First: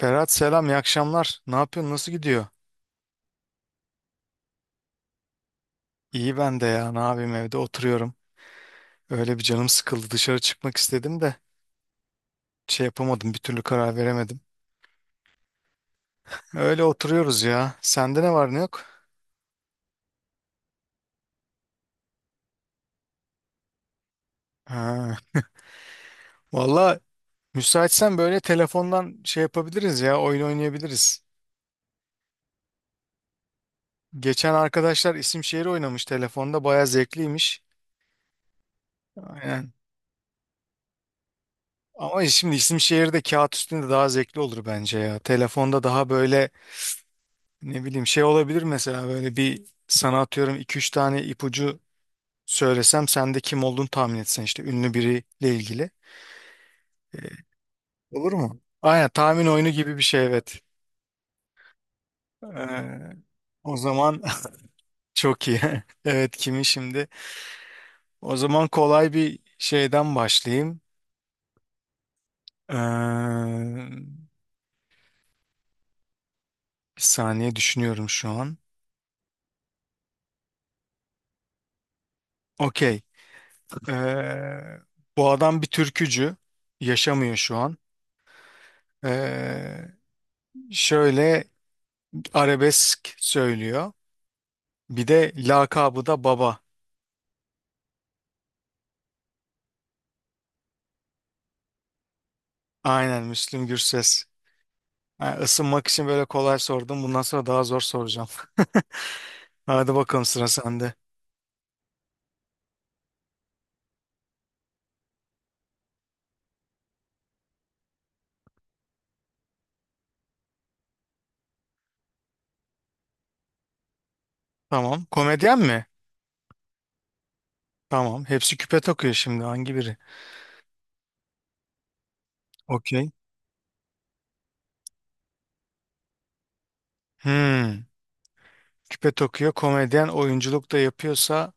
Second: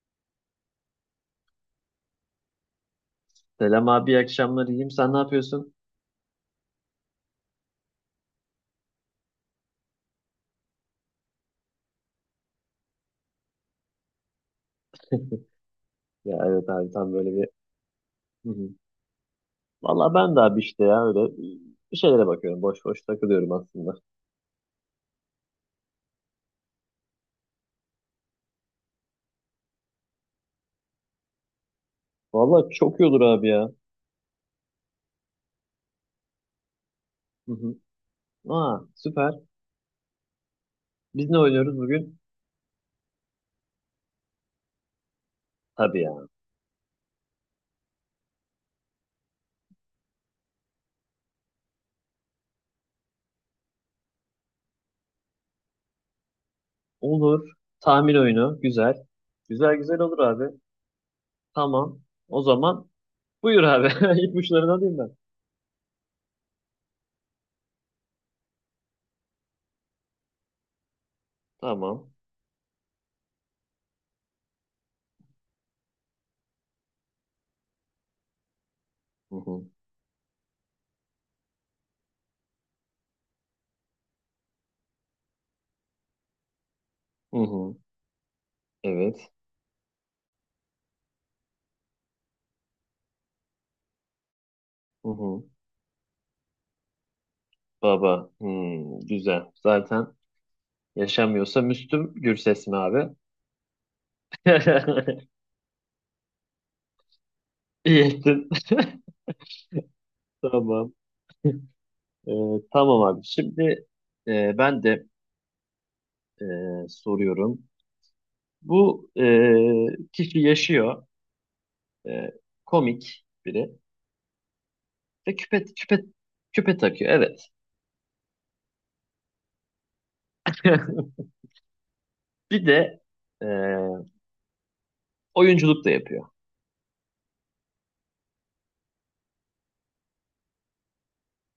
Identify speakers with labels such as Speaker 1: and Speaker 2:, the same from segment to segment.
Speaker 1: Berat selam, iyi akşamlar. Ne yapıyorsun, nasıl gidiyor?
Speaker 2: Selam abi, iyi akşamlar. İyiyim. Sen ne yapıyorsun?
Speaker 1: İyi ben de ya, ne yapayım evde oturuyorum. Öyle bir canım sıkıldı, dışarı çıkmak istedim de şey yapamadım, bir türlü karar veremedim.
Speaker 2: Ya evet
Speaker 1: Öyle
Speaker 2: abi tam böyle
Speaker 1: oturuyoruz
Speaker 2: bir...
Speaker 1: ya. Sende ne
Speaker 2: Hı
Speaker 1: var ne
Speaker 2: hı.
Speaker 1: yok?
Speaker 2: Valla ben de abi işte ya öyle bir şeylere bakıyorum. Boş boş takılıyorum aslında.
Speaker 1: Ha. Valla müsaitsen böyle telefondan şey yapabiliriz ya, oyun oynayabiliriz.
Speaker 2: Valla çok iyi olur abi ya.
Speaker 1: Geçen arkadaşlar isim şehir oynamış telefonda, baya
Speaker 2: Hı
Speaker 1: zevkliymiş.
Speaker 2: hı. Aa süper.
Speaker 1: Aynen.
Speaker 2: Biz ne oynuyoruz bugün?
Speaker 1: Ama şimdi isim şehir de kağıt üstünde daha zevkli olur bence ya. Telefonda
Speaker 2: Tabii
Speaker 1: daha
Speaker 2: ya.
Speaker 1: böyle. Ne bileyim şey olabilir mesela böyle bir sana atıyorum 2-3 tane ipucu söylesem sen de kim olduğunu tahmin etsen işte ünlü biriyle ilgili.
Speaker 2: Olur. Tahmin
Speaker 1: Olur mu?
Speaker 2: oyunu. Güzel.
Speaker 1: Aynen tahmin oyunu
Speaker 2: Güzel
Speaker 1: gibi
Speaker 2: güzel
Speaker 1: bir
Speaker 2: olur
Speaker 1: şey
Speaker 2: abi.
Speaker 1: evet.
Speaker 2: Tamam. O zaman
Speaker 1: Ee,
Speaker 2: buyur
Speaker 1: o
Speaker 2: abi.
Speaker 1: zaman
Speaker 2: İpuçlarını alayım ben.
Speaker 1: çok iyi. Evet kimi şimdi? O zaman kolay bir şeyden başlayayım.
Speaker 2: Tamam.
Speaker 1: Ee, bir saniye düşünüyorum şu an.
Speaker 2: Hı hı.
Speaker 1: Okey. Ee, bu adam bir türkücü. Yaşamıyor
Speaker 2: Hı
Speaker 1: şu
Speaker 2: hı.
Speaker 1: an.
Speaker 2: Evet.
Speaker 1: Ee, şöyle arabesk söylüyor. Bir
Speaker 2: Hı
Speaker 1: de
Speaker 2: hı.
Speaker 1: lakabı da baba.
Speaker 2: Baba. Hmm, güzel. Zaten yaşamıyorsa Müslüm Gürses mi abi?
Speaker 1: Aynen Müslüm Gürses. Ha, ısınmak için böyle kolay sordum. Bundan sonra daha zor
Speaker 2: İyi
Speaker 1: soracağım.
Speaker 2: ettin.
Speaker 1: Hadi bakalım sıra
Speaker 2: Tamam.
Speaker 1: sende.
Speaker 2: Ee, tamam abi. Şimdi ben de e, soruyorum. Bu kişi yaşıyor. E, komik biri.
Speaker 1: Tamam.
Speaker 2: Ve
Speaker 1: Komedyen mi?
Speaker 2: küpe takıyor. Evet.
Speaker 1: Tamam. Hepsi küpe takıyor şimdi. Hangi biri?
Speaker 2: Bir de
Speaker 1: Okey.
Speaker 2: e, oyunculuk da yapıyor.
Speaker 1: Hmm. Küpe takıyor. Komedyen oyunculuk da yapıyorsa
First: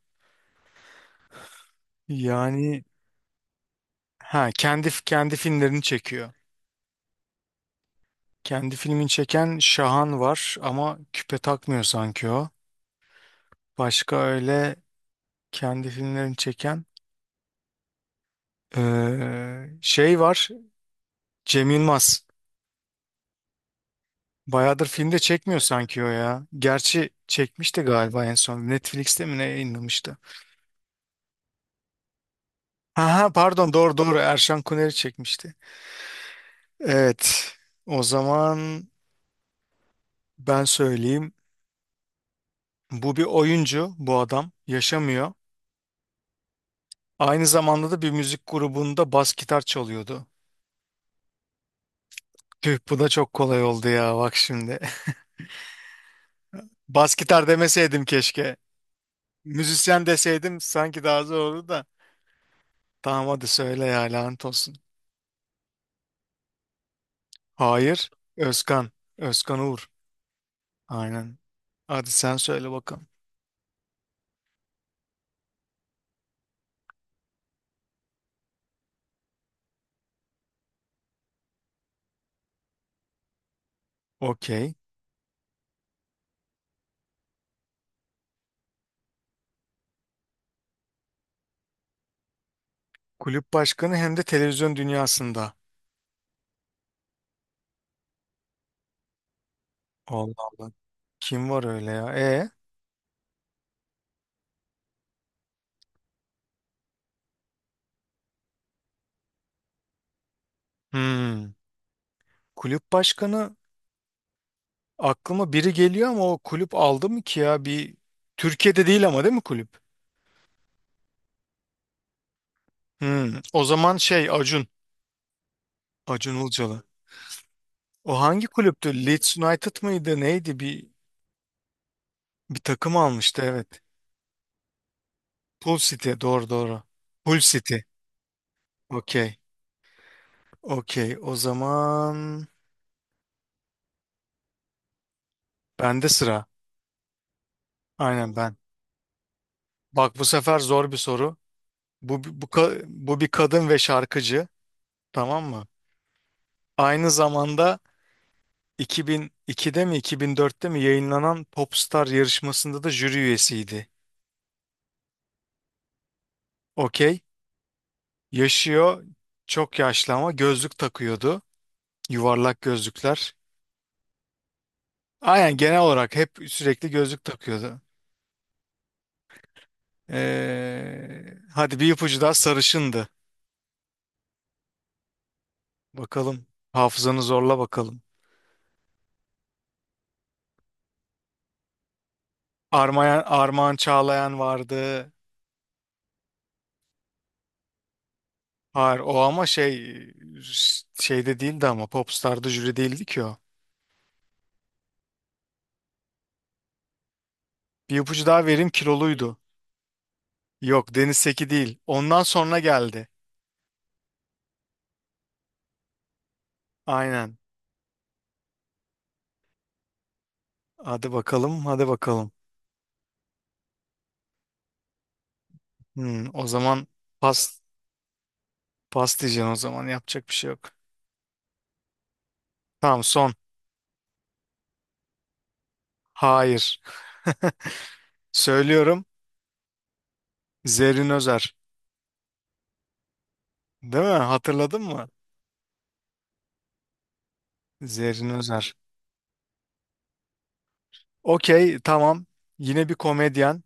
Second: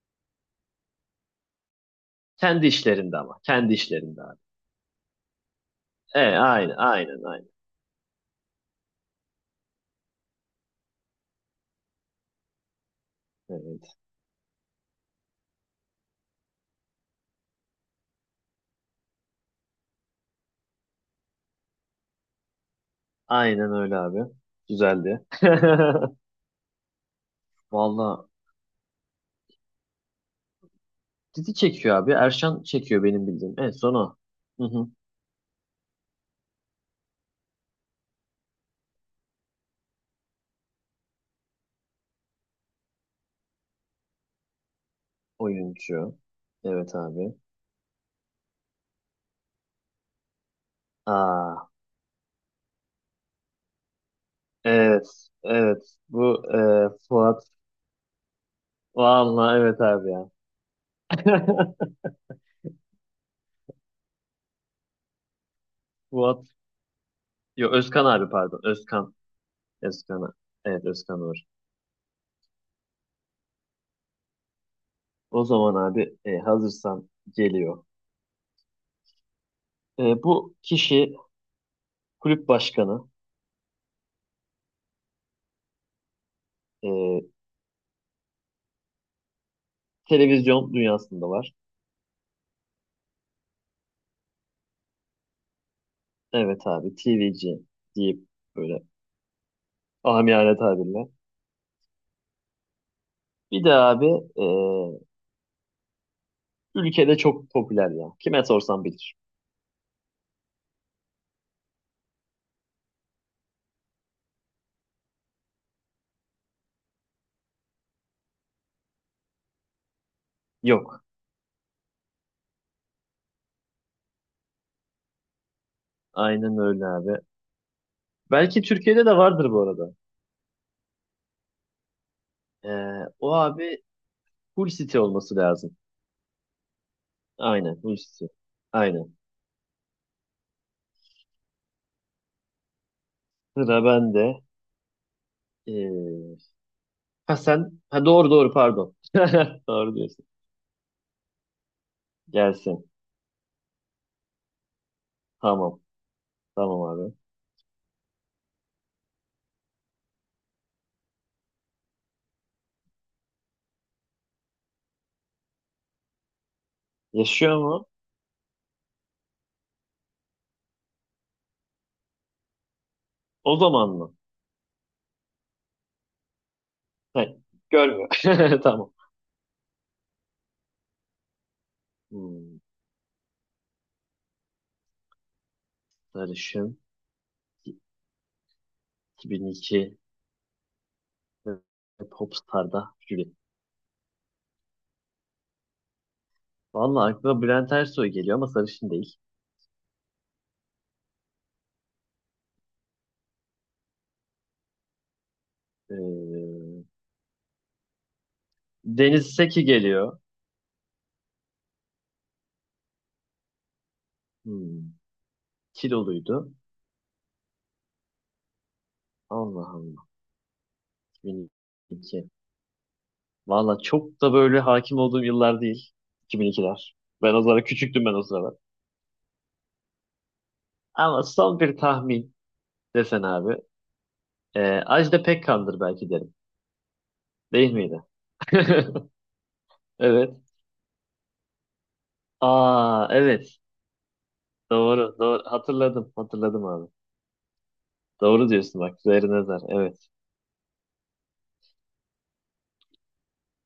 Speaker 2: Kendi
Speaker 1: yani
Speaker 2: işlerinde ama. Kendi işlerinde abi.
Speaker 1: ha kendi filmlerini
Speaker 2: E,
Speaker 1: çekiyor.
Speaker 2: aynen, aynen, aynen.
Speaker 1: Kendi filmini çeken Şahan var ama küpe takmıyor sanki o.
Speaker 2: Evet.
Speaker 1: Başka öyle kendi filmlerini çeken şey var Cem Yılmaz.
Speaker 2: Aynen öyle abi.
Speaker 1: Bayağıdır filmde
Speaker 2: Güzeldi.
Speaker 1: çekmiyor sanki o ya. Gerçi çekmişti galiba
Speaker 2: Valla,
Speaker 1: en son. Netflix'te mi ne yayınlamıştı?
Speaker 2: dizi çekiyor abi. Erşan çekiyor benim
Speaker 1: Aha
Speaker 2: bildiğim. En
Speaker 1: pardon
Speaker 2: son
Speaker 1: doğru
Speaker 2: o.
Speaker 1: doğru Erşan
Speaker 2: Hı hı.
Speaker 1: Kuneri çekmişti. Evet o zaman ben söyleyeyim. Bu bir oyuncu bu adam yaşamıyor.
Speaker 2: Oyuncu. Evet abi.
Speaker 1: Aynı zamanda da bir müzik grubunda bas gitar çalıyordu.
Speaker 2: Aa,
Speaker 1: Tüh bu da çok kolay oldu ya bak şimdi.
Speaker 2: evet. Evet. Bu
Speaker 1: Bas
Speaker 2: Fuat.
Speaker 1: gitar demeseydim keşke.
Speaker 2: Vallahi evet
Speaker 1: Müzisyen
Speaker 2: abi ya.
Speaker 1: deseydim sanki daha zor olurdu da. Tamam hadi söyle ya lanet olsun.
Speaker 2: Fuat. Yo Özkan
Speaker 1: Hayır.
Speaker 2: abi pardon.
Speaker 1: Özkan.
Speaker 2: Özkan.
Speaker 1: Özkan Uğur.
Speaker 2: Özkan. Evet Özkan Uğur.
Speaker 1: Aynen. Hadi sen söyle bakalım.
Speaker 2: O zaman abi hazırsan geliyor. Bu kişi kulüp başkanı.
Speaker 1: Okey.
Speaker 2: E, televizyon dünyasında var.
Speaker 1: Kulüp başkanı hem de televizyon dünyasında.
Speaker 2: Evet abi. TVC deyip böyle
Speaker 1: Allah
Speaker 2: amiyane
Speaker 1: Allah.
Speaker 2: tabirle.
Speaker 1: Kim var öyle ya? E.
Speaker 2: Bir de abi e, ülkede çok popüler ya. Kime sorsam bilir.
Speaker 1: Hmm. Kulüp başkanı aklıma biri geliyor ama o kulüp aldı mı ki ya? Bir Türkiye'de değil ama değil mi kulüp?
Speaker 2: Yok.
Speaker 1: Hmm. O zaman şey Acun. Acun
Speaker 2: Aynen
Speaker 1: Ilıcalı.
Speaker 2: öyle abi.
Speaker 1: O hangi
Speaker 2: Belki
Speaker 1: kulüptü?
Speaker 2: Türkiye'de de
Speaker 1: Leeds
Speaker 2: vardır bu
Speaker 1: United
Speaker 2: arada.
Speaker 1: mıydı? Neydi? Bir takım
Speaker 2: O
Speaker 1: almıştı evet.
Speaker 2: abi Hull City olması lazım.
Speaker 1: Pool City. Doğru doğru. Pool City.
Speaker 2: Aynen Hull City. Aynen.
Speaker 1: Okey. Okey. O zaman
Speaker 2: Sıra bende.
Speaker 1: bende
Speaker 2: Ee,
Speaker 1: sıra.
Speaker 2: ha sen ha doğru
Speaker 1: Aynen
Speaker 2: doğru
Speaker 1: ben.
Speaker 2: pardon. Doğru
Speaker 1: Bak bu
Speaker 2: diyorsun.
Speaker 1: sefer zor bir soru.
Speaker 2: Gelsin.
Speaker 1: Bu bir kadın ve şarkıcı. Tamam mı?
Speaker 2: Tamam. Tamam
Speaker 1: Aynı
Speaker 2: abi.
Speaker 1: zamanda 2002'de mi 2004'te mi yayınlanan Popstar yarışmasında da jüri üyesiydi. Okey.
Speaker 2: Yaşıyor mu?
Speaker 1: Yaşıyor. Çok yaşlı ama gözlük takıyordu. Yuvarlak gözlükler.
Speaker 2: O zaman mı?
Speaker 1: Aynen genel olarak hep sürekli gözlük
Speaker 2: Hayır.
Speaker 1: takıyordu.
Speaker 2: Görmüyor. Tamam.
Speaker 1: Hadi bir ipucu daha
Speaker 2: Hmm,
Speaker 1: sarışındı. Bakalım.
Speaker 2: sarışın.
Speaker 1: Hafızanı zorla bakalım.
Speaker 2: 2002 ve Popstar'da
Speaker 1: Armayan,
Speaker 2: jüri.
Speaker 1: Armağan Çağlayan vardı.
Speaker 2: Vallahi aklıma Bülent Ersoy geliyor ama sarışın
Speaker 1: Hayır
Speaker 2: değil.
Speaker 1: o ama şey şeyde değildi ama Popstar'da jüri değildi ki o.
Speaker 2: Ee,
Speaker 1: Bir ipucu daha vereyim
Speaker 2: Deniz
Speaker 1: kiloluydu.
Speaker 2: Seki geliyor.
Speaker 1: Yok Deniz Seki değil. Ondan sonra geldi.
Speaker 2: Hmm, kiloluydu.
Speaker 1: Aynen.
Speaker 2: Allah Allah.
Speaker 1: Hadi bakalım hadi
Speaker 2: 2002.
Speaker 1: bakalım.
Speaker 2: Valla çok da böyle hakim olduğum yıllar değil.
Speaker 1: Hmm, o zaman
Speaker 2: 2002'ler. Ben o
Speaker 1: pas,
Speaker 2: zaman küçüktüm ben o sıralar.
Speaker 1: pas diyeceksin o zaman yapacak bir şey yok.
Speaker 2: Ama son bir tahmin
Speaker 1: Tamam
Speaker 2: desen
Speaker 1: son.
Speaker 2: abi. Ajda Pekkan'dır belki derim.
Speaker 1: Hayır.
Speaker 2: Değil miydi?
Speaker 1: Söylüyorum.
Speaker 2: Evet.
Speaker 1: Zerrin Özer.
Speaker 2: Aa evet.
Speaker 1: Değil mi? Hatırladın mı?
Speaker 2: Doğru. Doğru. Hatırladım. Hatırladım abi.
Speaker 1: Zerrin
Speaker 2: Doğru
Speaker 1: Özer.
Speaker 2: diyorsun bak. Zerre nazar. Evet.
Speaker 1: Okey, tamam. Yine bir komedyen.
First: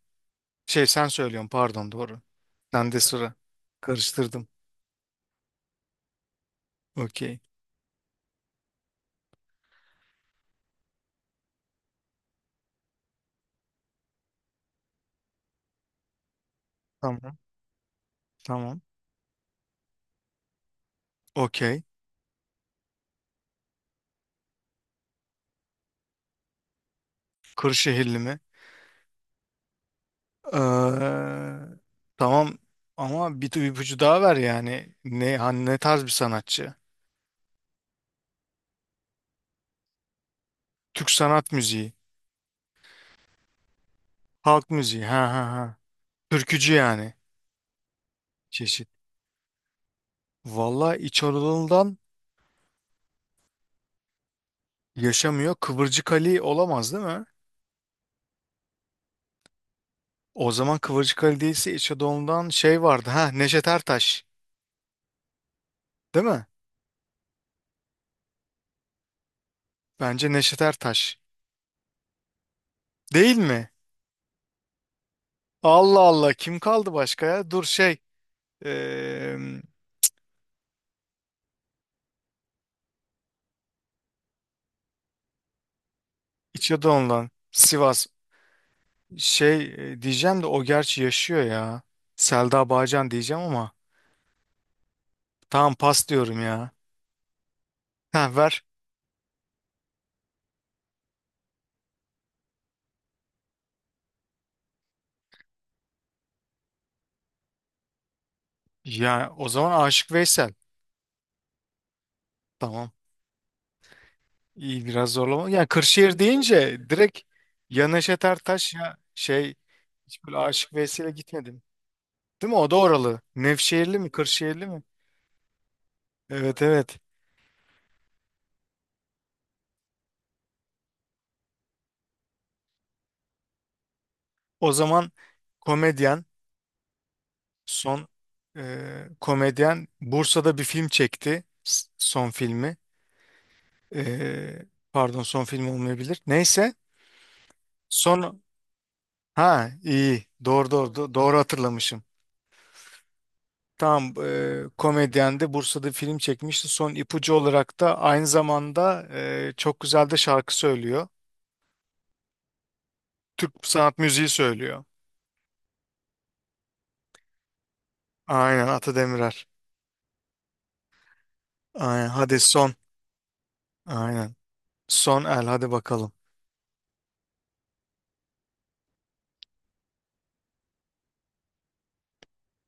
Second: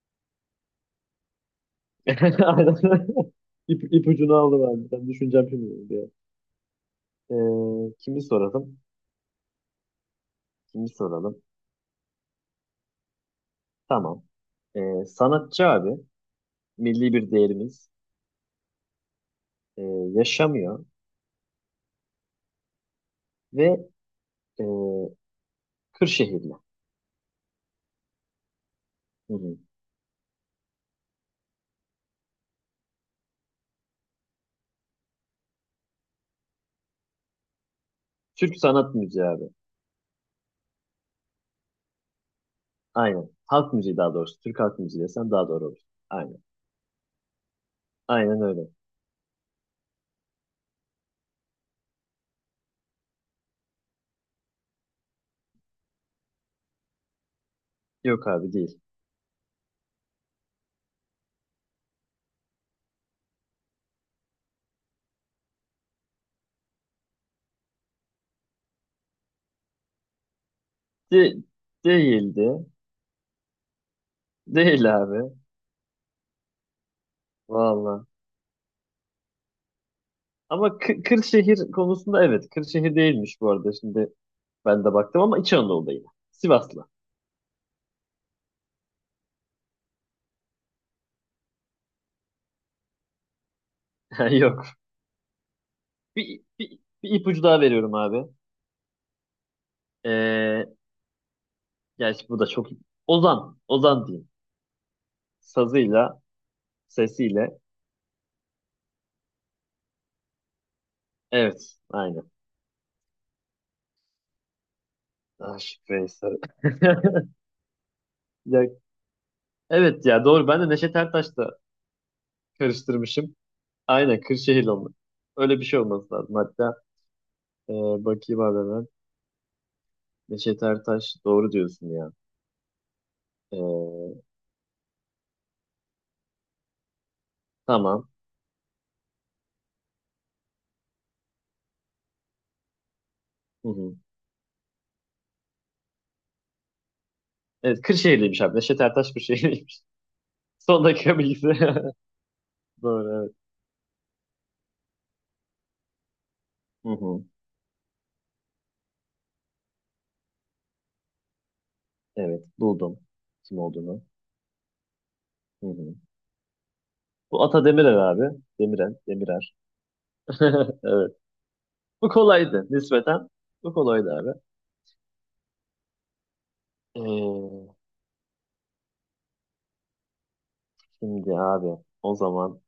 Speaker 1: Şey sen söylüyorsun pardon doğru.
Speaker 2: Aynen.
Speaker 1: Sen de sıra.
Speaker 2: İp, ipucunu
Speaker 1: Karıştırdım.
Speaker 2: aldım abi. Ben düşüneceğim şimdi, diye.
Speaker 1: Okey.
Speaker 2: Kimi soralım? Kimi soralım? Tamam. Sanatçı abi, milli bir
Speaker 1: Tamam.
Speaker 2: değerimiz
Speaker 1: Tamam.
Speaker 2: ee, yaşamıyor
Speaker 1: Okey.
Speaker 2: ve ee, Kırşehirli.
Speaker 1: Kırşehirli mi?
Speaker 2: Hı hı.
Speaker 1: Ee, tamam ama bir ipucu daha ver yani. Ne, hani ne tarz bir sanatçı?
Speaker 2: Türk sanat müziği abi.
Speaker 1: Türk sanat müziği.
Speaker 2: Aynen. Halk müziği daha doğrusu. Türk
Speaker 1: Halk
Speaker 2: halk müziği
Speaker 1: müziği. Ha
Speaker 2: desem
Speaker 1: ha
Speaker 2: daha doğru
Speaker 1: ha.
Speaker 2: olur. Aynen.
Speaker 1: Türkücü yani.
Speaker 2: Aynen öyle.
Speaker 1: Çeşit. Vallahi İç Anadolu'dan yaşamıyor. Kıvırcık Ali olamaz değil mi?
Speaker 2: Yok abi değil.
Speaker 1: O zaman Kıvırcık Ali değilse İç Anadolu'dan şey vardı. Ha Neşet Ertaş. Değil mi? Bence Neşet Ertaş.
Speaker 2: De değildi.
Speaker 1: Değil mi?
Speaker 2: Değil abi.
Speaker 1: Allah Allah kim kaldı başka ya? Dur şey
Speaker 2: Valla.
Speaker 1: eee
Speaker 2: Ama Kırşehir konusunda evet. Kırşehir değilmiş bu arada. Şimdi ben de baktım ama İç Anadolu'da yine.
Speaker 1: İç
Speaker 2: Sivaslı.
Speaker 1: Anadolu'dan Sivas. Şey diyeceğim de o gerçi yaşıyor ya. Selda Bağcan diyeceğim ama
Speaker 2: Yok.
Speaker 1: tamam pas diyorum
Speaker 2: Bir,
Speaker 1: ya.
Speaker 2: bir, bir ipucu daha veriyorum abi.
Speaker 1: Ha ver.
Speaker 2: Ee, Gerçi bu da çok... Ozan. Ozan diyeyim. Sazıyla, sesiyle.
Speaker 1: Ya o zaman Aşık Veysel.
Speaker 2: Evet. Aynen.
Speaker 1: Tamam. İyi biraz zorlama. Ya
Speaker 2: Aşık
Speaker 1: Kırşehir
Speaker 2: Veysel.
Speaker 1: deyince direkt ya Neşet
Speaker 2: Ya,
Speaker 1: Ertaş ya şey
Speaker 2: evet
Speaker 1: hiç
Speaker 2: ya
Speaker 1: böyle
Speaker 2: doğru. Ben de
Speaker 1: Aşık
Speaker 2: Neşet
Speaker 1: Veysel'e
Speaker 2: Ertaş'la
Speaker 1: gitmedim. Değil mi? O da oralı.
Speaker 2: karıştırmışım.
Speaker 1: Nevşehirli mi?
Speaker 2: Aynen
Speaker 1: Kırşehirli
Speaker 2: Kırşehirli
Speaker 1: mi?
Speaker 2: olmak. Öyle bir şey olması lazım.
Speaker 1: Evet
Speaker 2: Hatta
Speaker 1: evet.
Speaker 2: e, bakayım abi hemen. Neşet Ertaş doğru diyorsun ya. E,
Speaker 1: O zaman komedyen son
Speaker 2: tamam.
Speaker 1: komedyen Bursa'da bir film çekti. Son filmi.
Speaker 2: Hı hı.
Speaker 1: E, pardon son film olmayabilir. Neyse.
Speaker 2: Evet
Speaker 1: Son
Speaker 2: Kırşehirliymiş abi. Neşet Ertaş
Speaker 1: ha
Speaker 2: Kırşehirliymiş.
Speaker 1: iyi. Doğru
Speaker 2: Son
Speaker 1: doğru
Speaker 2: dakika
Speaker 1: doğru
Speaker 2: bilgisi.
Speaker 1: hatırlamışım.
Speaker 2: Doğru evet.
Speaker 1: Tam komedyen de Bursa'da bir film çekmişti.
Speaker 2: Hı
Speaker 1: Son
Speaker 2: hı.
Speaker 1: ipucu olarak da aynı zamanda çok güzel de şarkı söylüyor.
Speaker 2: Evet buldum
Speaker 1: Türk
Speaker 2: kim
Speaker 1: sanat
Speaker 2: olduğunu.
Speaker 1: müziği söylüyor.
Speaker 2: Hı hı. Bu Ata Demirer abi.
Speaker 1: Aynen Ata Demirer.
Speaker 2: Demirer. Evet.
Speaker 1: Aynen
Speaker 2: Bu
Speaker 1: hadi
Speaker 2: kolaydı
Speaker 1: son.
Speaker 2: nispeten. Bu kolaydı
Speaker 1: Aynen.
Speaker 2: abi.
Speaker 1: Son el hadi bakalım.
Speaker 2: Ee, şimdi abi o zaman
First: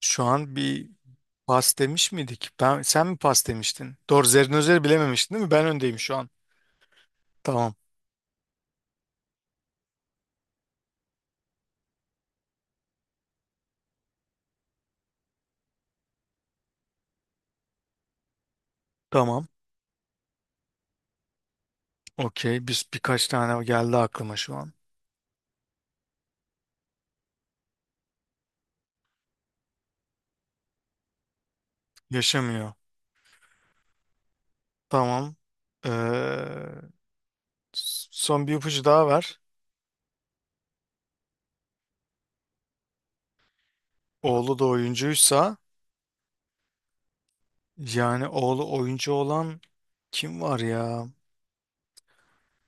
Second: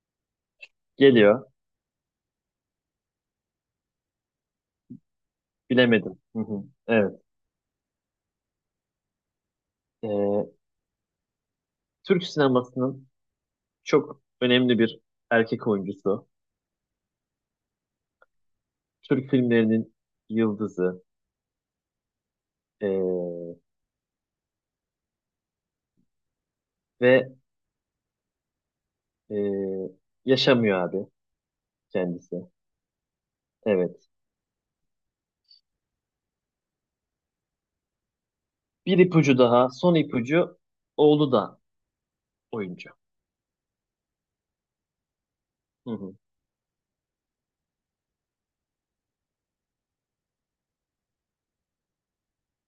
Speaker 1: Şu an bir
Speaker 2: geliyor.
Speaker 1: pas demiş miydik? Ben, sen mi pas demiştin? Doğru Zerrinözer'i bilememiştin değil mi? Ben öndeyim şu
Speaker 2: Bilemedim.
Speaker 1: an.
Speaker 2: Hı hı. Evet.
Speaker 1: Tamam.
Speaker 2: Ee, Türk sinemasının çok önemli bir erkek oyuncusu. Türk
Speaker 1: Tamam.
Speaker 2: filmlerinin yıldızı.
Speaker 1: Okey. Biz birkaç
Speaker 2: Ee,
Speaker 1: tane geldi aklıma şu an.
Speaker 2: ve ee, yaşamıyor abi kendisi.
Speaker 1: Yaşamıyor.
Speaker 2: Evet.
Speaker 1: Tamam. Ee, son bir ipucu
Speaker 2: Bir
Speaker 1: daha
Speaker 2: ipucu
Speaker 1: ver.
Speaker 2: daha. Son ipucu oğlu da oyuncu.
Speaker 1: Oğlu da oyuncuysa
Speaker 2: Hı hı.
Speaker 1: yani oğlu oyuncu olan kim var ya?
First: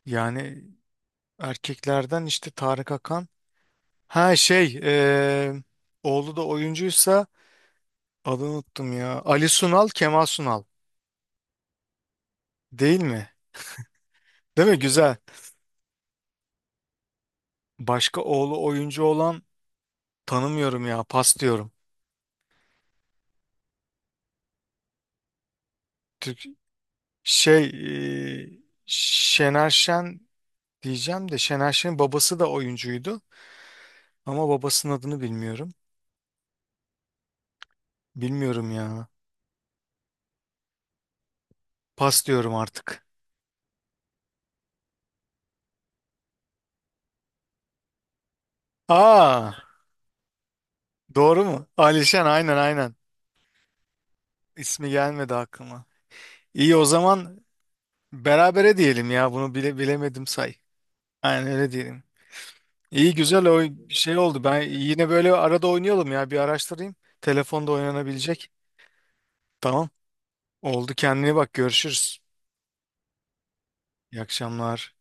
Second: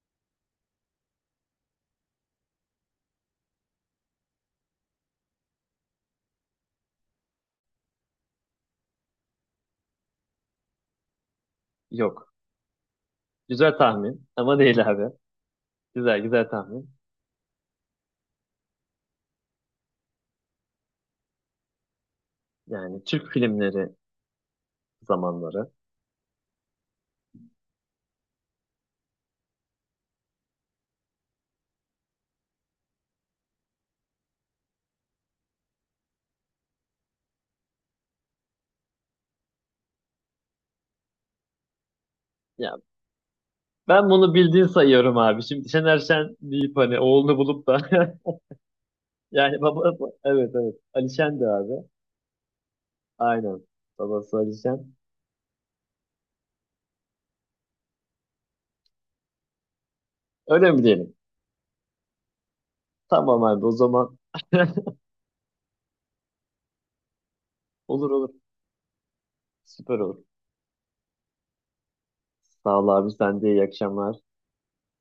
Speaker 1: Yani erkeklerden işte Tarık Akan. Ha şey oğlu da oyuncuysa adını unuttum ya. Ali Sunal, Kemal Sunal.
Speaker 2: Yok.
Speaker 1: Değil mi?
Speaker 2: Güzel tahmin ama
Speaker 1: Değil mi?
Speaker 2: değil abi.
Speaker 1: Güzel.
Speaker 2: Güzel güzel tahmin.
Speaker 1: Başka oğlu oyuncu olan tanımıyorum ya. Pas diyorum.
Speaker 2: Yani Türk filmleri zamanları.
Speaker 1: Türk şey e, Şener Şen diyeceğim de Şener Şen'in babası da oyuncuydu. Ama babasının adını bilmiyorum. Bilmiyorum ya. Pas diyorum
Speaker 2: Ya
Speaker 1: artık.
Speaker 2: ben bunu bildiğin sayıyorum abi. Şimdi Şener Şen deyip hani oğlunu bulup da
Speaker 1: Aa,
Speaker 2: yani baba evet evet Ali Şen
Speaker 1: doğru
Speaker 2: de
Speaker 1: mu?
Speaker 2: abi.
Speaker 1: Ali aynen aynen.
Speaker 2: Aynen. Babası Ali
Speaker 1: İsmi
Speaker 2: Şen.
Speaker 1: gelmedi aklıma. İyi o zaman berabere diyelim ya. Bunu bile bilemedim say.
Speaker 2: Öyle mi diyelim?
Speaker 1: Aynen öyle diyelim. İyi
Speaker 2: Tamam
Speaker 1: güzel o
Speaker 2: abi o
Speaker 1: şey
Speaker 2: zaman
Speaker 1: oldu. Ben yine böyle arada oynayalım ya. Bir araştırayım. Telefonda
Speaker 2: olur olur.
Speaker 1: oynanabilecek. Tamam.
Speaker 2: Süper olur.
Speaker 1: Oldu kendine bak. Görüşürüz.
Speaker 2: Sağ ol abi sen de iyi akşamlar.
Speaker 1: İyi akşamlar.